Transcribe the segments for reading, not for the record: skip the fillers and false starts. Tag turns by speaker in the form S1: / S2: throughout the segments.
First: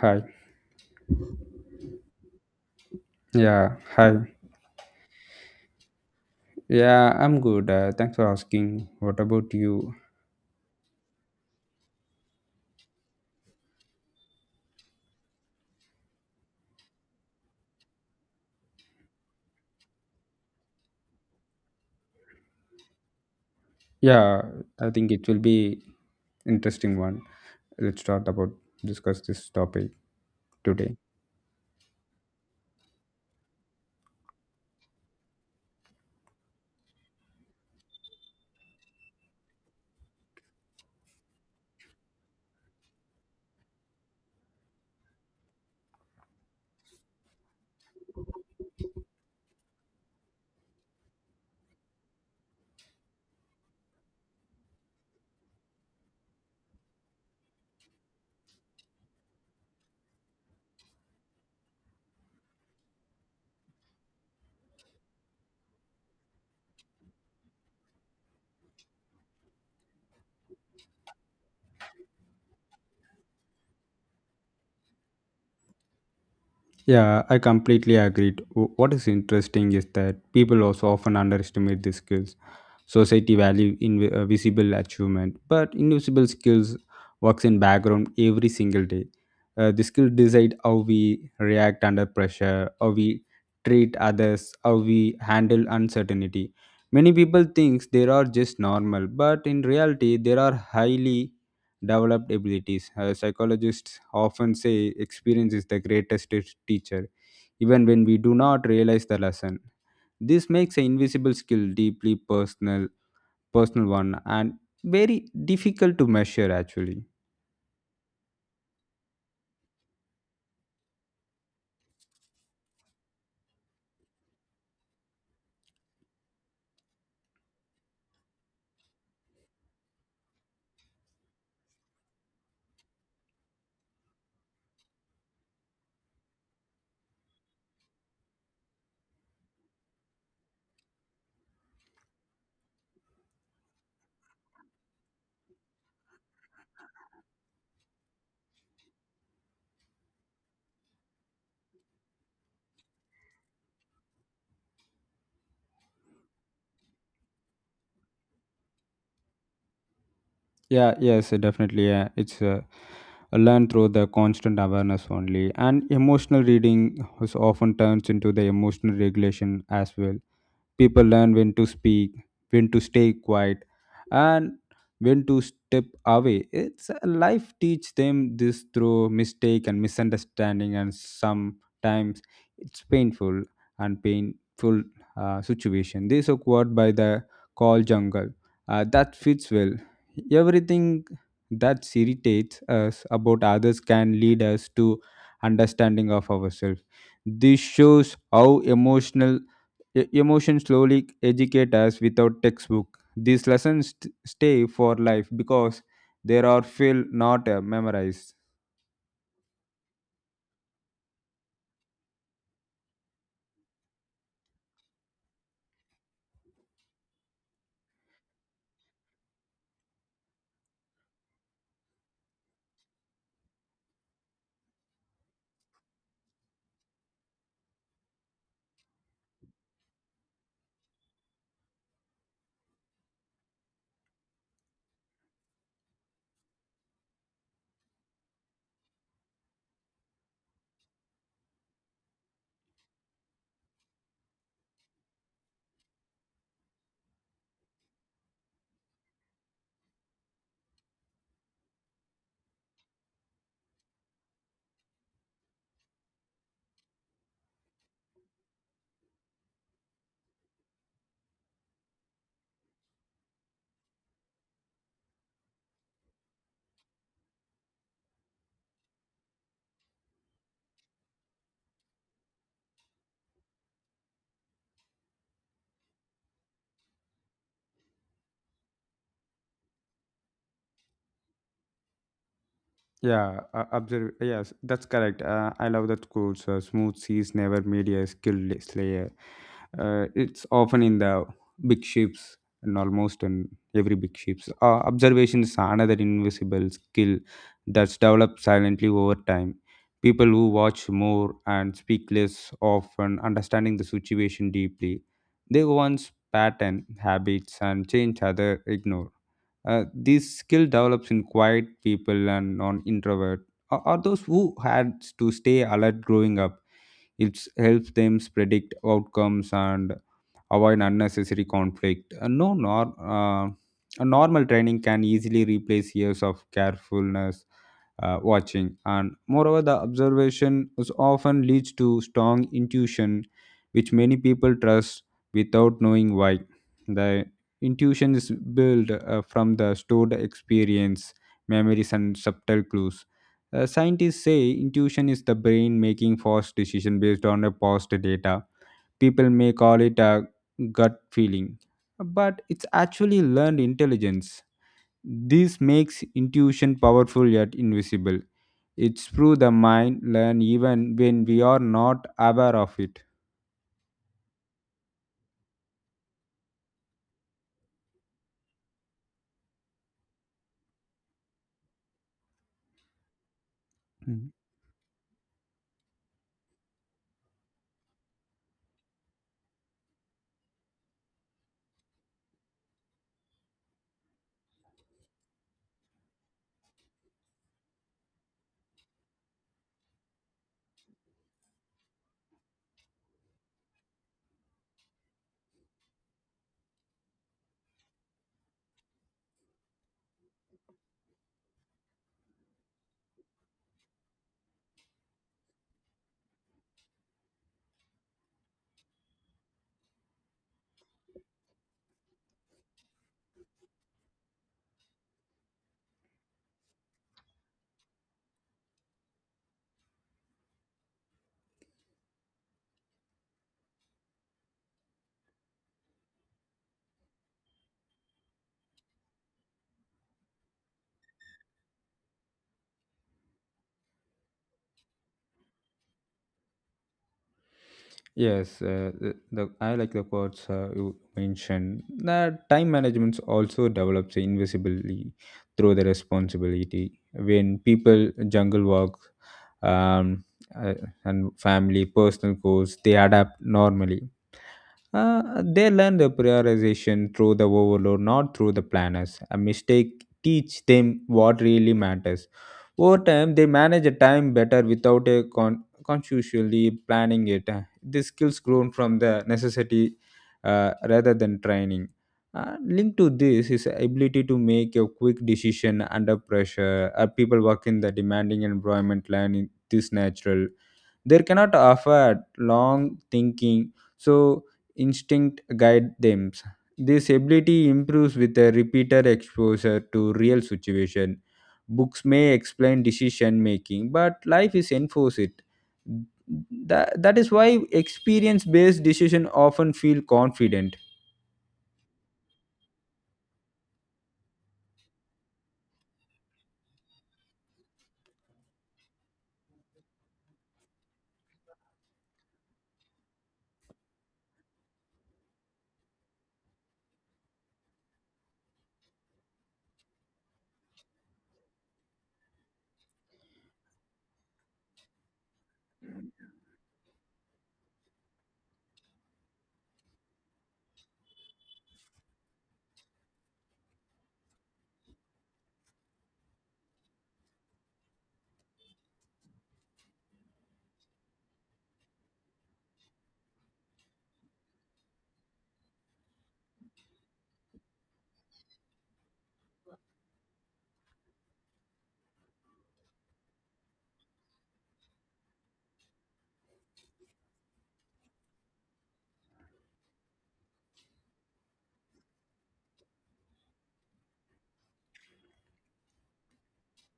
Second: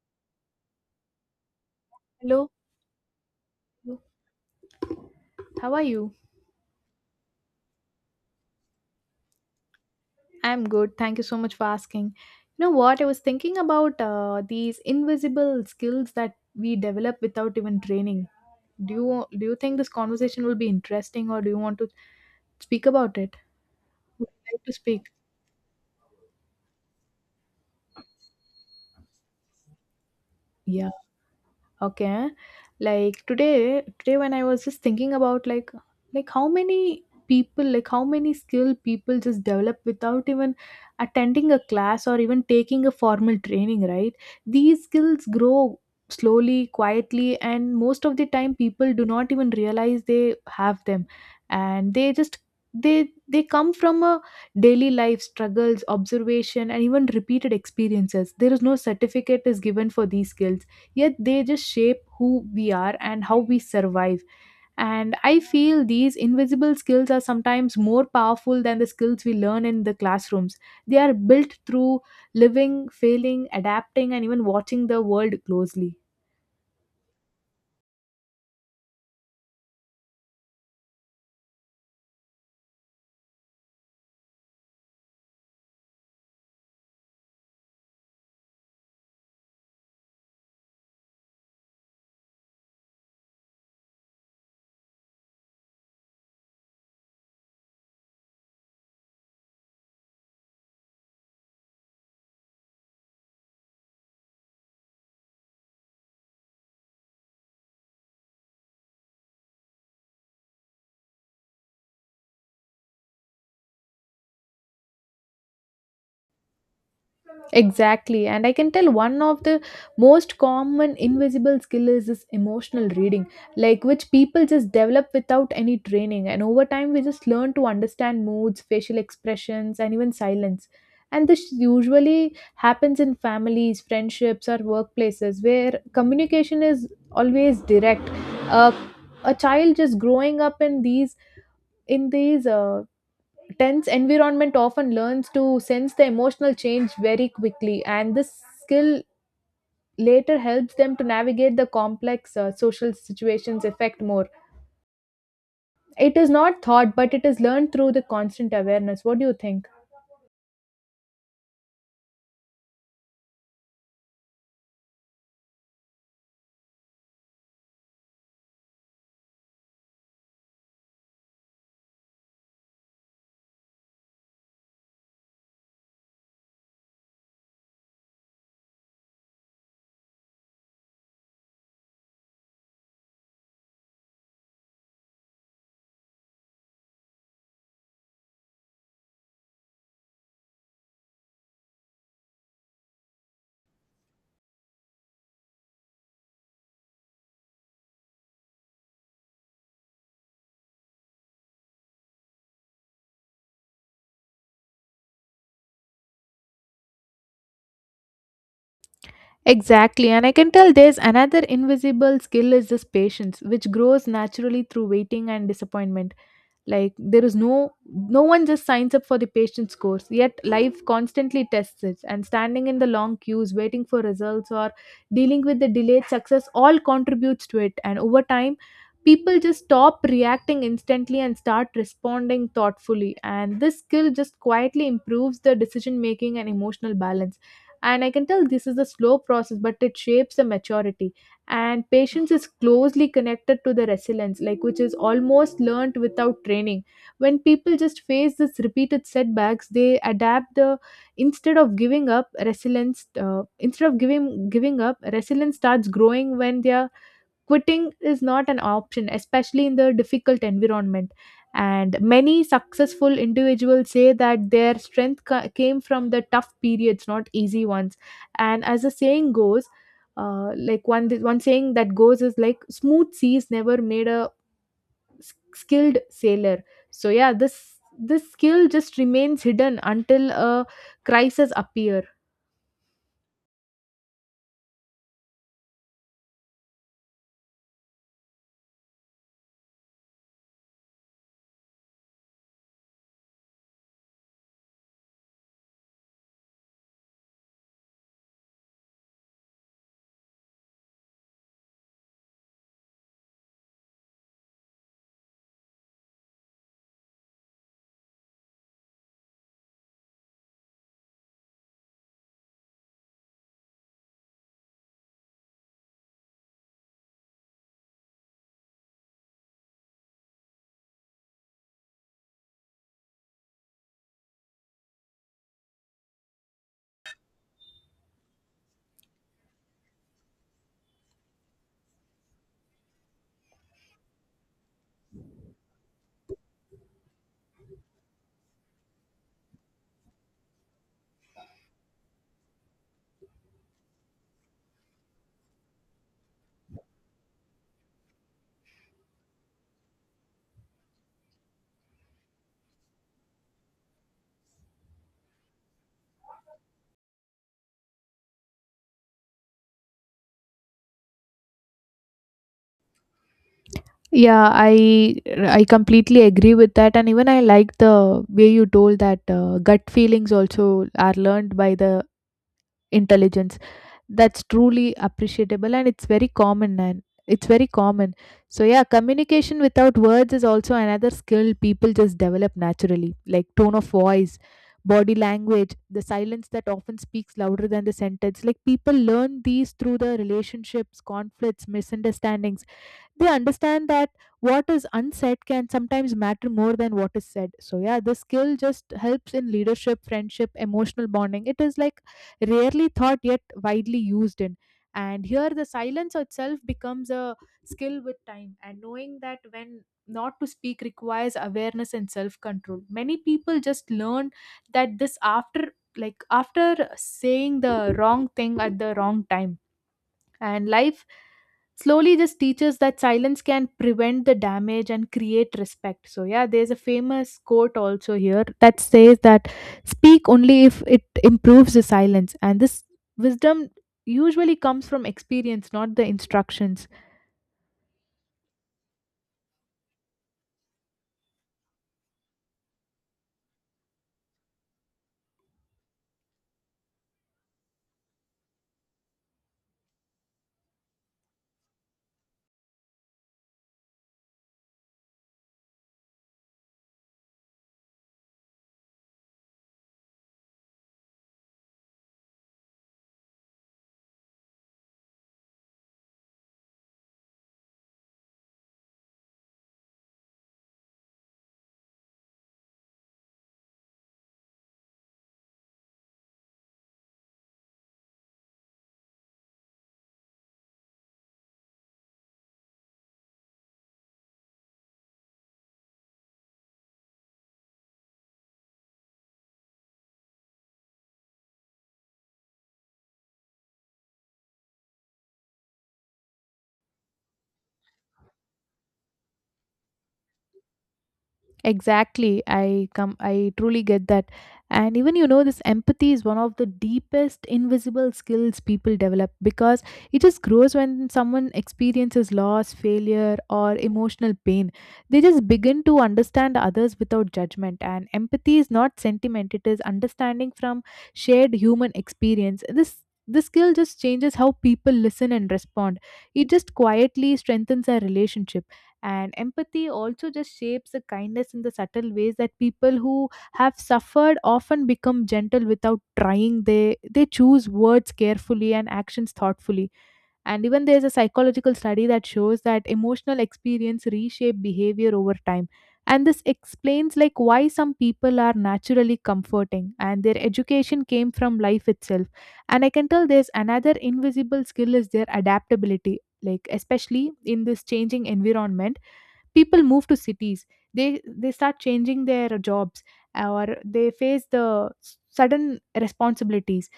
S1: Hi.
S2: Hello,
S1: Yeah. Hi.
S2: how are you?
S1: Yeah, I'm good. Thanks for asking. What about you?
S2: I'm good. Thank you so much for asking. You know what? I was thinking about these invisible skills that we develop without even training. Do do you think this conversation will be interesting, or do you want to speak about it? Would
S1: Yeah,
S2: you like to
S1: I
S2: speak?
S1: think it will be interesting one. Let's start about discuss this topic
S2: Yeah.
S1: today.
S2: Okay. Like today, when I was just thinking about like how many people, like how many skilled people just develop without even attending a class or even taking a formal training, right? These skills grow slowly, quietly, and most of the time people do not even realize they have them. And they just they come from a daily life struggles observation and even repeated experiences, there is no certificate is given for these skills, yet they just shape who we are and how we survive. And I feel these invisible skills are sometimes more powerful than the skills we learn in the classrooms. They are built through living, failing, adapting, and even watching the world closely.
S1: Yeah, I completely agreed. What is interesting is that people also often underestimate these skills. Society value in visible achievement, but invisible skills works in background every single day. The skill decide how we react under pressure, how we treat others, how we handle uncertainty. Many people think they are just normal, but in reality, there are highly developed abilities. Psychologists often say experience is the greatest teacher, even when we do not realize the lesson. This makes an invisible skill deeply personal one and very difficult to measure actually.
S2: Exactly. And I can tell one of the most common invisible skill is this emotional reading, like which people just develop without any training. And over time, we just learn to understand moods, facial expressions, and even silence. And this usually happens in families, friendships, or workplaces where communication is always direct. Uh, a child just growing up in these tense environment often learns to sense the emotional change very quickly, and this skill later helps them to navigate the complex social situations effect more. It is not thought, but it is learned through the constant awareness. What do you think?
S1: Yeah, yes, definitely, yeah, it's learned through the constant awareness only, and emotional reading is often turns into the emotional regulation as well. People learn when to speak, when to stay quiet, and when to step away. It's life teach them this through mistake and misunderstanding, and sometimes it's painful situation. This occurred by the call jungle. That fits well. Everything that irritates us about others can lead us to understanding of ourselves. This shows how emotion slowly educate us without textbook. These lessons stay for life because they are feel not memorized.
S2: Exactly, and I can tell there's another invisible skill is this patience, which grows naturally through waiting and disappointment. Like there is no one just signs up for the patient's course, yet life constantly tests it, and standing in the long queues, waiting for results or dealing with the delayed success all contributes to it. And over time people just stop reacting instantly and start responding thoughtfully, and this skill just quietly improves the decision making and emotional balance. And I can tell this is a slow process, but it shapes the maturity. And patience is closely connected to the resilience, like which is almost learned without training. When people just face this repeated setbacks they adapt the, instead of giving up resilience, instead of giving up, resilience starts growing when they are quitting is not an option, especially in the difficult environment. And many successful individuals say that their strength came from the tough periods, not easy ones. And as the saying goes, like one saying that goes is like smooth seas never made a skilled sailor. So yeah, this skill just remains hidden until a crisis appear.
S1: Yeah, observe. Yes, that's correct. I love that quote. So, smooth seas never made a skilled slayer. It's often in the big ships and almost in every big ships. Observation is another invisible skill that's developed silently over time. People who watch more and speak less often understanding the situation deeply. They once pattern habits and change other ignore. This skill develops in quiet people and non-introvert, or those who had to stay alert growing up. It helps them predict outcomes and avoid unnecessary conflict. No, nor, a normal training can easily replace years of carefulness watching, and moreover, the observation is often leads to strong intuition, which many people trust without knowing why. The intuition is built from the stored experience, memories, and subtle clues. Scientists say intuition is the brain making fast decision based on a past data. People may call it a gut feeling, but it's actually learned intelligence. This makes intuition powerful yet invisible. It's through the mind learn even when we are not aware of it.
S2: Yeah, I completely agree with that, and even I like the way you told that gut feelings also are learned by the intelligence.
S1: Hmm.
S2: That's truly appreciable, and it's very common, and it's very common. So yeah, communication without words is also another skill people just develop naturally, like tone of voice, body language, the silence that often speaks louder than the sentence. Like people learn these through the relationships, conflicts, misunderstandings. They understand that what is unsaid can sometimes matter more than what is said. So yeah, this skill just helps in leadership, friendship, emotional bonding. It is like rarely thought yet widely used in, and here the silence itself becomes a skill with time, and knowing that when not to speak requires awareness and self control. Many people just learn that this after like after saying the wrong thing at the wrong time, and life slowly just teaches that silence can prevent the damage and create respect. So yeah, there's a famous quote also here that says that speak only if it improves the silence, and this wisdom usually comes from experience, not the instructions.
S1: Yes, the I like the quotes you mentioned. That time management also develops invisibly through the responsibility. When people jungle work, um, uh, and family personal goals, they adapt normally. They learn the prioritization through the overload, not through the planners. A mistake teach them what really matters. Over time, they manage a time better without a consciously planning it. The skills grown from the necessity rather than training. Linked to this is ability to make a quick decision under pressure. People work in the demanding environment learning this natural. They cannot afford long thinking, so instinct guide them. This ability improves with a repeated exposure to real situation. Books may explain decision making but life is enforce it. That is why experience based decision often feel confident.
S2: Exactly. I truly get that. And even you know this empathy is one of the deepest invisible skills people develop, because it just grows when someone experiences loss, failure or emotional pain. They just begin to understand others without judgment, and empathy is not sentiment, it is understanding from shared human experience. This skill just changes how people listen and respond. It just quietly strengthens our relationship. And empathy also just shapes the kindness in the subtle ways that people who have suffered often become gentle without trying. They choose words carefully and actions thoughtfully, and even there's a psychological study that shows that emotional experience reshape behavior over time. And this explains like why some people are naturally comforting, and their education came from life itself. And I can tell there's another invisible skill is their adaptability, like especially in this changing environment, people move to cities, they start changing their jobs, or they face the sudden responsibilities.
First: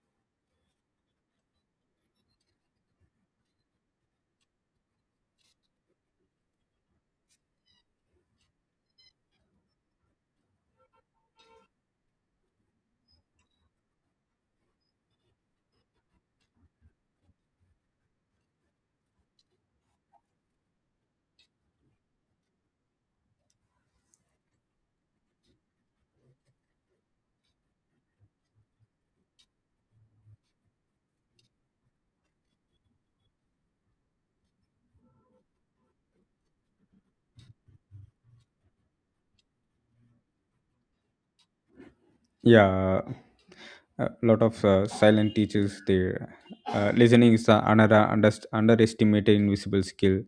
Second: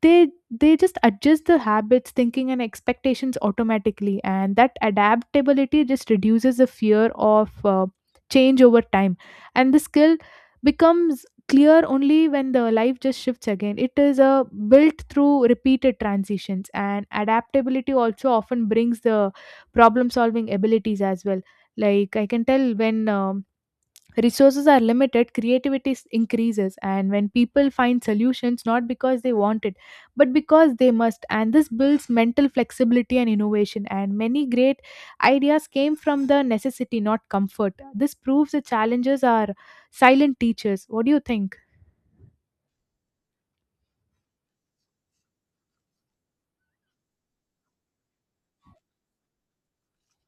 S2: they they just adjust the habits, thinking and expectations automatically, and that adaptability just reduces the fear of change over time. And the skill becomes clear only when the life just shifts again. It is a built through repeated transitions, and adaptability also often brings the problem solving abilities as well. Like I can tell when resources are limited, creativity increases, and when people find solutions not because they want it, but because they must, and this builds mental flexibility and innovation. And many great ideas came from the necessity, not comfort. This proves that challenges are silent teachers. What do you think?
S1: Yeah, a lot of silent teachers there. Listening is another underestimated invisible skill.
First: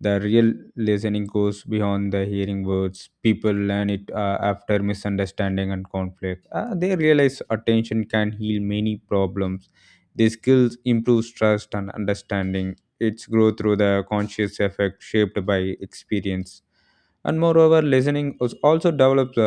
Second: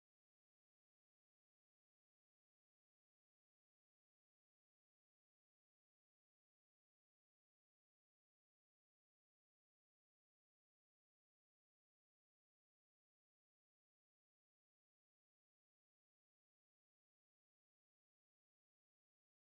S1: The real listening goes beyond the hearing words. People learn it after misunderstanding and conflict. They realize attention can heal many problems. These skills improves trust and understanding. Its growth through the conscious effect shaped by experience. And moreover, listening is also develops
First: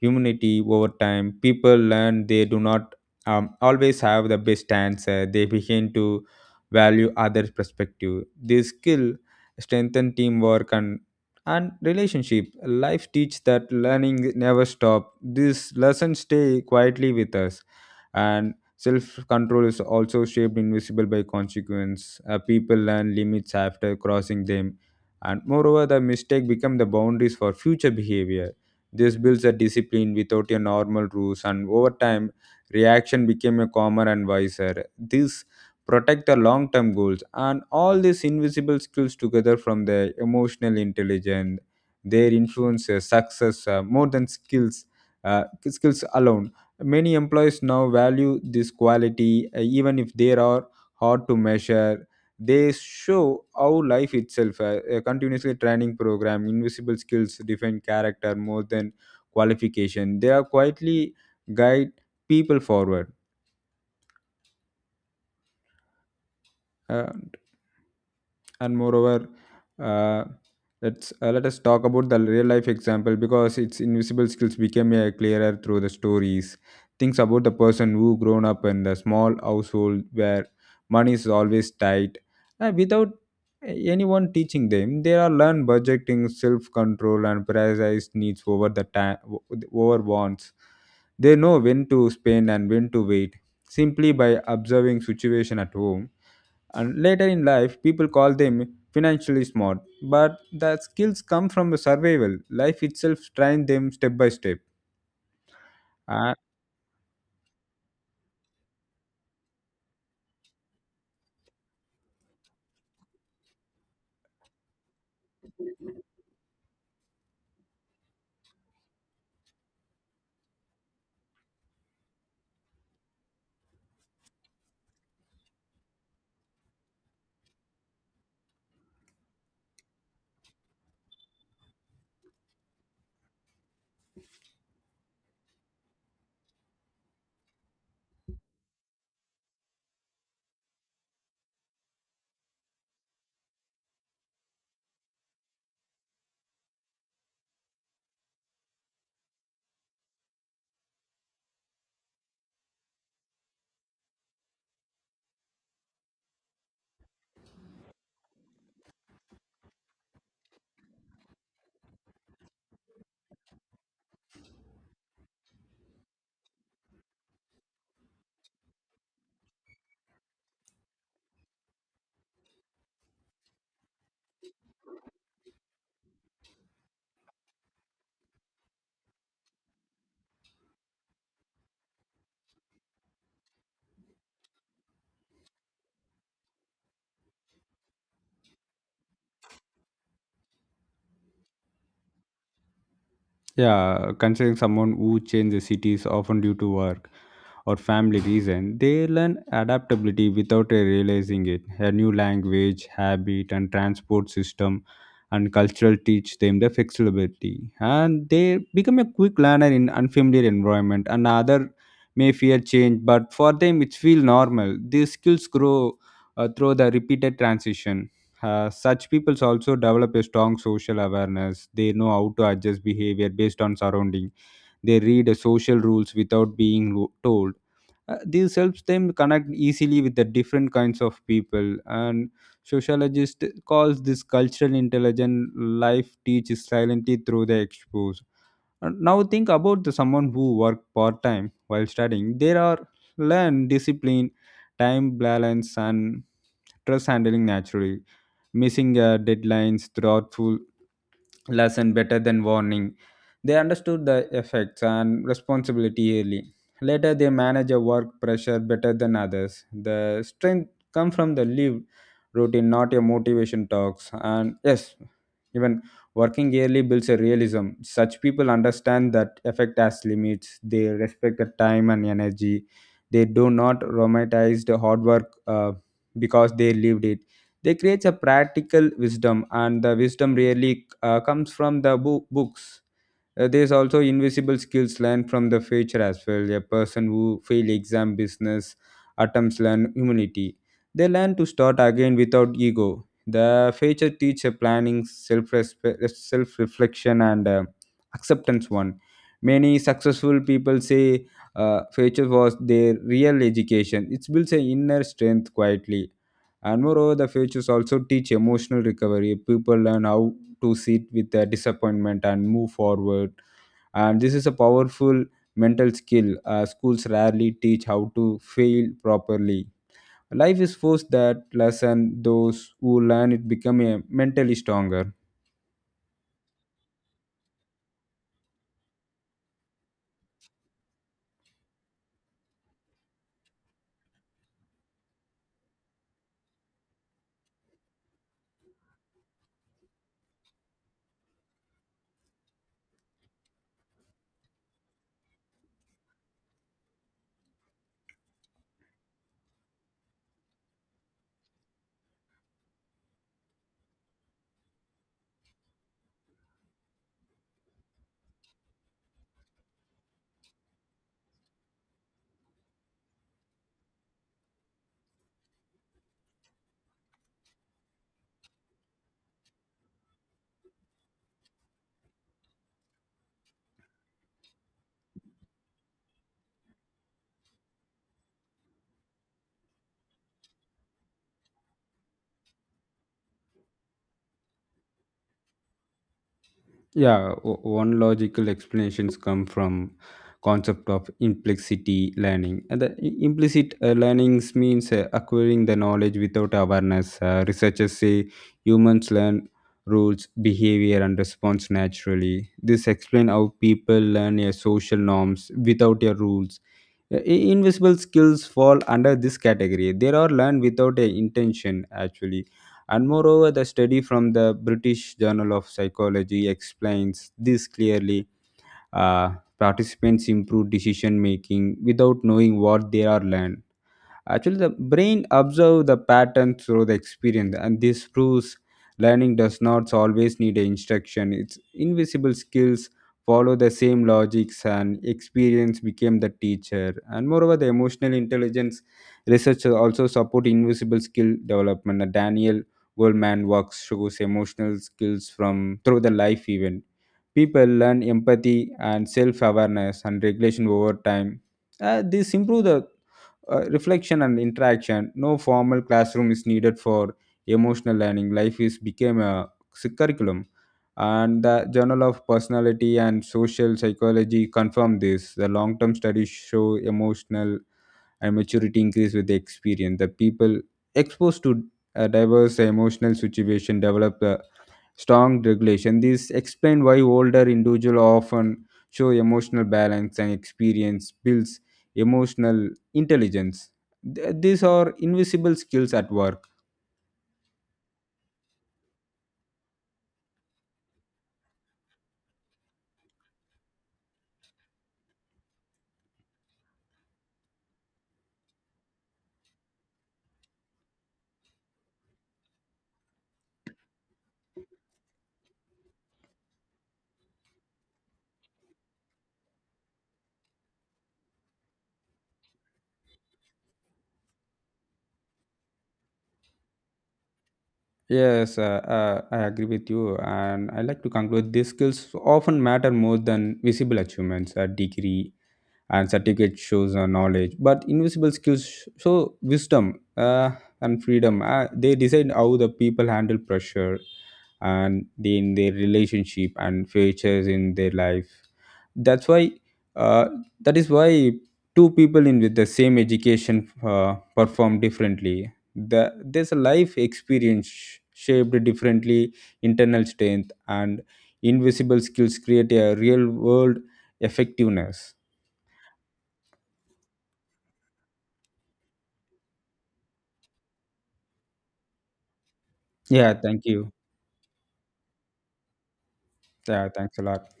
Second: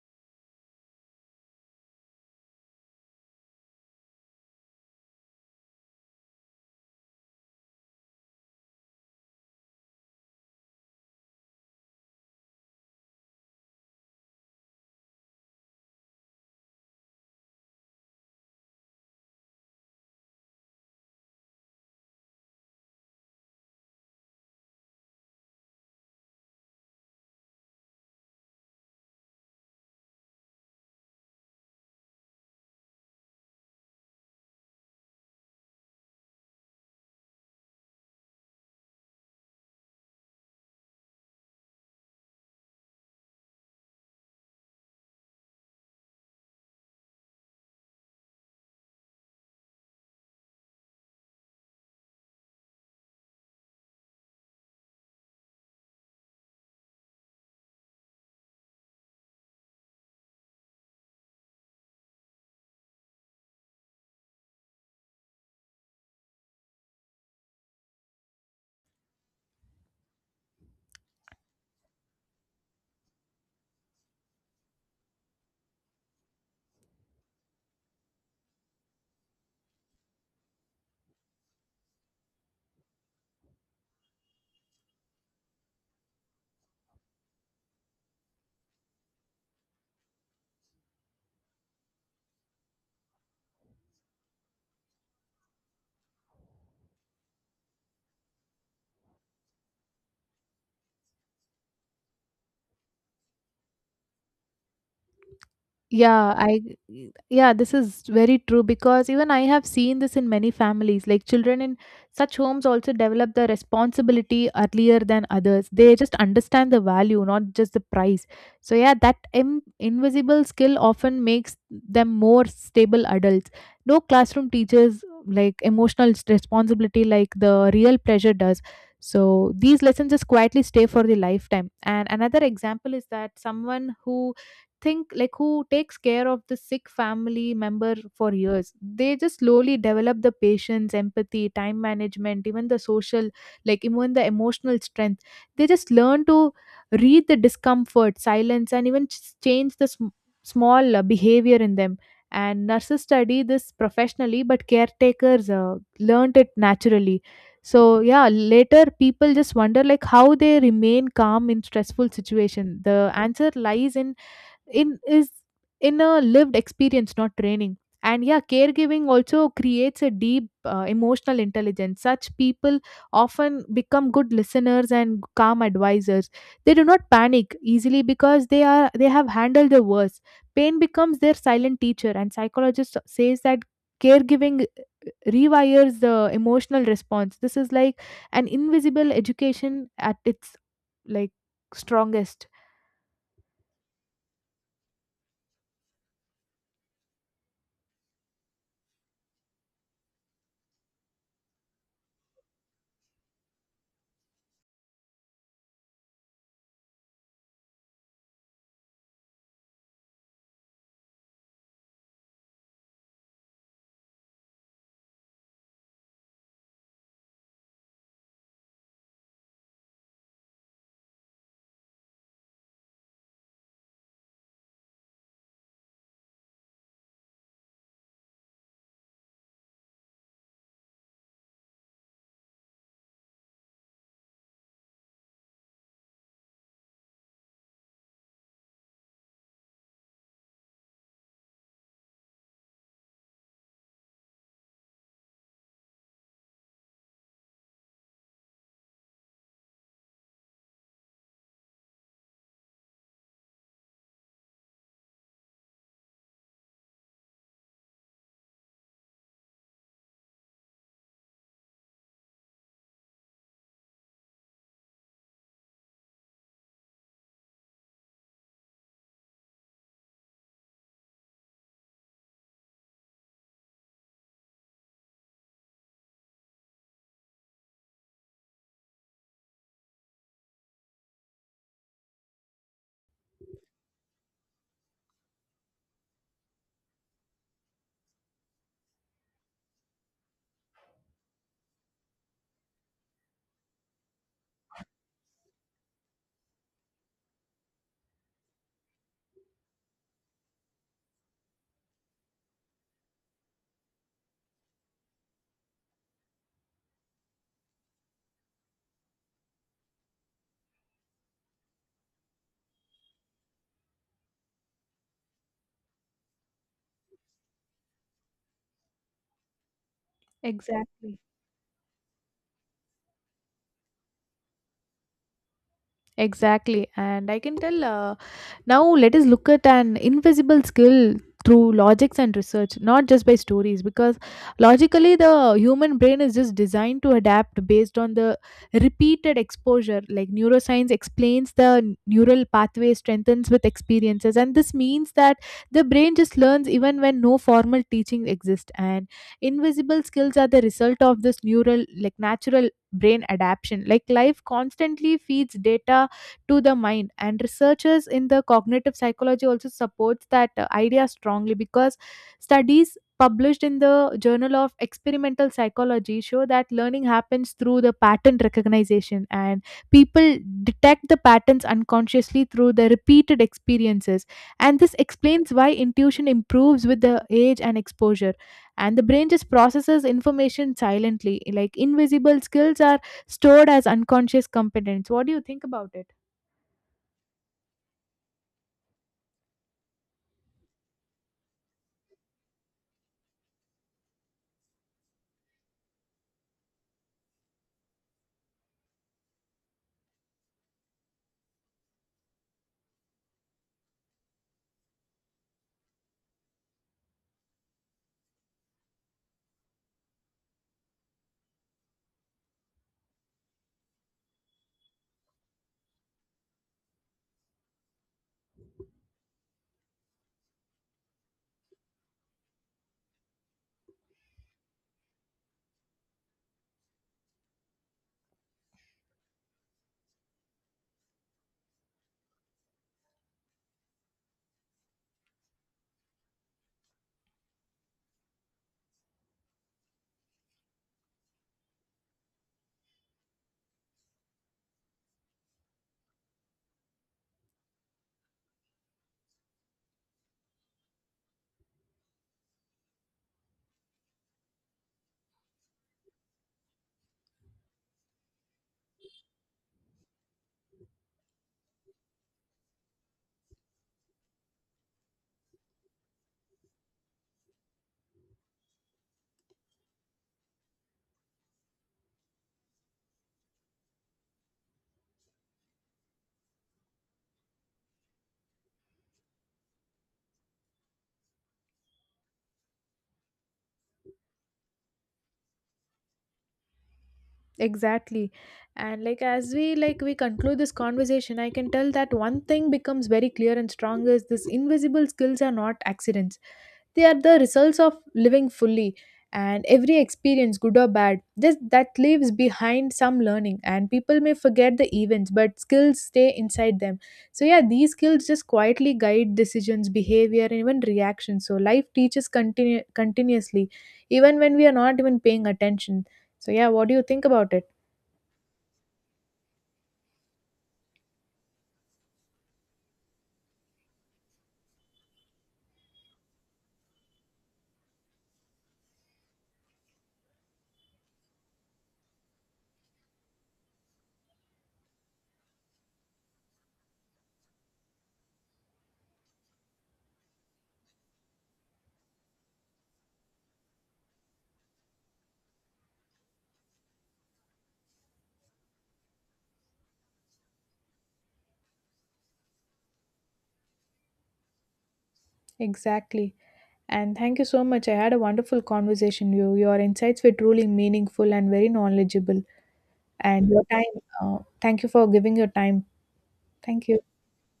S1: humanity over time. People learn they do not always have the best answer. They begin to value others perspective. This skill strengthen teamwork and relationship. Life teach that learning never stop. These lessons stay quietly with us. And self control is also shaped invisible by consequence. People learn limits after crossing them, and moreover the mistake become the boundaries for future behavior. This builds a discipline without a normal rules, and over time, reaction became a calmer and wiser. This protect the long-term goals, and all these invisible skills together from the emotional intelligence, their influence, success more than uh, skills alone. Many employees now value this quality, even if they are hard to measure. They show how life itself a continuously training program. Invisible skills define character more than qualification. They are quietly guide people forward. Uh, and moreover, uh, let us talk about the real life example, because its invisible skills became clearer through the stories. Things about the person who grown up in the small household where money is always tight. Without anyone teaching them, they are learn budgeting, self control, and prioritize needs over the time over wants. They know when to spend and when to wait, simply by observing situation at home. And later in life, people call them financially smart, but the skills come from the survival. Life itself trained them step by step.
S2: Yeah, I yeah, this is very true because even I have seen this in many families. Like children in such homes also develop the responsibility earlier than others. They just understand the value, not just the price. So yeah, that invisible skill often makes them more stable adults. No classroom teaches like emotional responsibility like the real pressure does. So these lessons just quietly stay for the lifetime. And another example is that someone who think like who takes care of the sick family member for years, they just slowly develop the patience, empathy, time management, even the social, like even the emotional strength. They just learn to read the discomfort silence, and even change the small behavior in them. And nurses study this professionally, but caretakers learned it naturally. So yeah, later people just wonder like how they remain calm in stressful situation. The answer lies in is in a lived experience, not training. And yeah, caregiving also creates a deep emotional intelligence. Such people often become good listeners and calm advisors. They do not panic easily because they have handled the worst. Pain becomes their silent teacher, and psychologist says that caregiving rewires the emotional response. This is like an invisible education at its like strongest.
S1: Yeah, considering someone who changes cities often due to work or family reason, they learn adaptability without realizing it. A new language, habit, and transport system and cultural teach them the flexibility, and they become a quick learner in unfamiliar environment. And other may fear change, but for them it feels normal. These skills grow through the repeated transition. Such peoples also develop a strong social awareness. They know how to adjust behavior based on surrounding. They read social rules without being told. This helps them connect easily with the different kinds of people. And sociologist calls this cultural intelligence. Life teaches silently through the expose. And now think about the someone who work part time while studying. There are learn discipline, time balance, and stress handling naturally. Missing deadlines, thoughtful lesson better than warning. They understood the effects and responsibility early. Later, they managed a work pressure better than others. The strength come from the lived routine, not your motivation talks. And yes, even working early builds a realism. Such people understand that effect has limits. They respect the time and energy. They do not romanticize the hard work because they lived it. They create a practical wisdom, and the wisdom really comes from the books. There's also invisible skills learned from the future as well. A person who fail exam business attempts learn humility. They learn to start again without ego. The future teacher planning, self reflection, and acceptance. One many successful people say future was their real education. It builds an inner strength quietly. And moreover, the futures also teach emotional recovery. People learn how to sit with their disappointment and move forward. And this is a powerful mental skill. Schools rarely teach how to fail properly. Life is forced
S2: Exactly.
S1: that lesson. Those who learn it become a mentally stronger.
S2: Exactly. And I can tell now let us look at an invisible skill through logics and research, not just by stories, because logically the human brain is just designed to adapt based on the repeated exposure. Like neuroscience explains the neural pathway strengthens with experiences. And this means that the brain just learns even when no formal teaching exists. And invisible skills are the result of this neural, like natural brain adaptation. Like life constantly feeds data to the mind, and researchers in the cognitive psychology also supports that idea strongly, because studies published in the journal of experimental psychology show that learning happens through the pattern recognition, and people detect the patterns unconsciously through the repeated experiences. And this explains why intuition improves with the age and exposure, and the brain just processes information silently. Like invisible skills are stored as unconscious competence. What do you think about it?
S1: Yeah, one logical explanations come from concept of implicit learning. And the implicit learnings means acquiring the knowledge without awareness. Researchers say humans learn rules, behavior, and response naturally. This explains how people learn social norms without your rules. Invisible skills fall under this category. They are learned without a intention actually. And moreover, the study from the British Journal of Psychology explains this clearly. Uh, Participants improve decision making without knowing what they are learned. Actually, the brain observes the pattern through the experience, and this proves learning does not always need a instruction. Its invisible skills follow the same logics, and experience became the teacher. And moreover, the emotional intelligence research also support invisible skill development. Daniel Goleman works shows emotional skills from through the life event. People learn empathy and self-awareness and regulation over time. This improve the reflection and interaction. No formal classroom is needed for emotional learning. Life is became a curriculum. And the journal of personality and social psychology confirm this. The long-term studies show emotional and maturity increase with the experience. The people exposed to a diverse emotional situation develop the strong regulation. This explains why older individuals often show emotional balance, and experience builds emotional intelligence. These are invisible skills at work.
S2: Exactly. And like as we like we conclude this conversation. I can tell that one thing becomes very clear and strong is this invisible skills are not accidents. They are the results of living fully, and every experience, good or bad, that leaves behind some learning. And people may forget the events, but skills stay inside them. So, yeah, these skills just quietly guide decisions, behavior, and even reactions. So, life teaches continuously, even when we are not even paying attention. So, yeah, what do you think about it?
S1: Yes, I agree with you, and I like to conclude these skills often matter more than visible achievements. A degree and certificate shows knowledge, but invisible skills show wisdom and freedom. They decide how the people handle pressure and in their relationship and features in their life. that's why uh, that is why two people in with the same education perform differently. There's a life experience shaped differently. Internal strength and invisible skills create a real world effectiveness.
S2: Exactly. And thank you so much. I had a wonderful conversation with you. Your insights were truly meaningful and very knowledgeable.
S1: Yeah,
S2: And
S1: thank
S2: your
S1: you.
S2: time. Thank you for giving your time.
S1: Yeah,
S2: Thank you.
S1: thanks a lot.